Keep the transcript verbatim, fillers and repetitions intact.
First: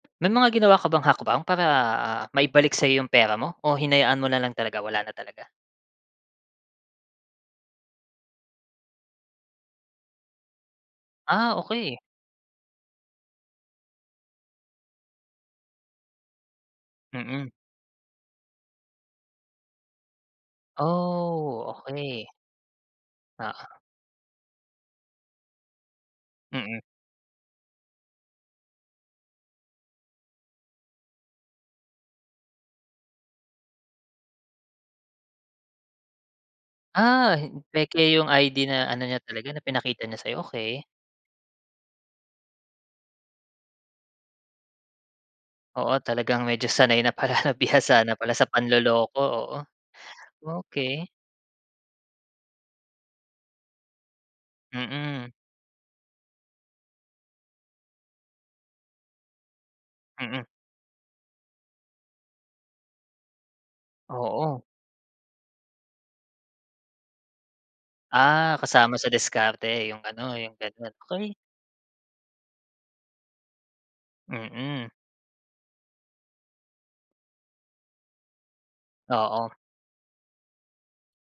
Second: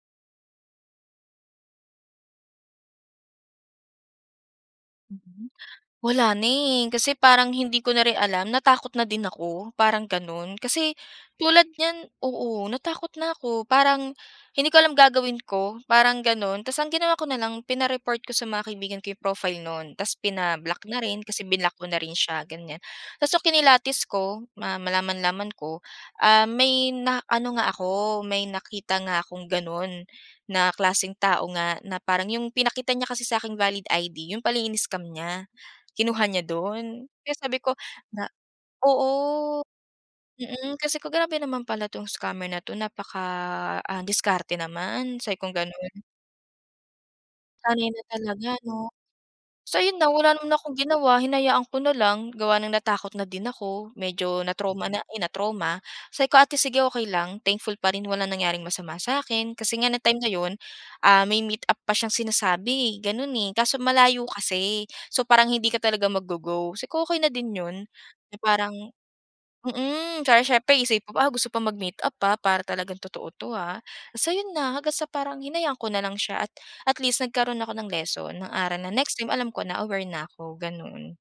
May mga ginawa ka bang hakbang para maibalik sa'yo yung pera mo, o hinayaan mo nalang talaga, wala na talaga? Mhm. Wala na, eh, kasi parang hindi ko na rin alam natakot na din ako parang ganun kasi Ah, tulad okey. niyan oo natakot na 'ko parang hindi ko alam gagawin ko parang ganon. Tas ang ginawa ko Mm. nalang pina-report ko sa mga kaibigan ko 'yung profile nu'n, tas pina-block na rin, kasi blinock Oh, ko na rin okey. siya ganiyan. Tas nung Oo. kinilatis ko, ma malaman-laman ko, ah, Mm. may na ano nga ako may nakita nga akong ganon na klaseng tao nga na parang 'yung pinakita niya kasi sa'king valid I-D 'yun pala in-scam niya, kinuha niya dun. Kaya Ah, sabi ko peke na 'yung I-D na ano niya talaga oo. na pinakita niya sa'yo, Mm, okey. kasi ko "Grabe naman pala 'tong scammer na 'to napaka, ah, diskarte naman," sabi kong ganun. Oo, talagang medyo sanay na pala na, Sanay na bihasa na pala sa talaga 'no? panloloko, oo. So 'yun na wala naman akong Okey. ginawa hinayaan ko na lang gawa ng natakot na din ako, medyo na-trauma na, eh, Mm. na-trauma, sabi ko, "Ate sige okey lang thankful pa rin wala nangyaring masama sa akin." Kasi nga ng time na Mm. 'yun, ah, may meetup pa siyang sinasabi, eh, ganun, eh, kaso malayo Oo. kasi, so parang hindi ka talaga mag-go go, sabi ko, "Okey na din 'yun eh Ah, parang" kasama sa diskarte 'yung mm. ano, Tsaka 'yung siyempre ganun, isipin mo, "Ah, okey. gusto pa mag-meet-up, ah, para talagang totoo 'to, ah." Basta 'yun na hanggang Mm. sa parang hinayaan ko na lang siya at, at least nagkaroon ako ng lesson, ng aral na next time Oo. alam ko na aware na ko, ganun.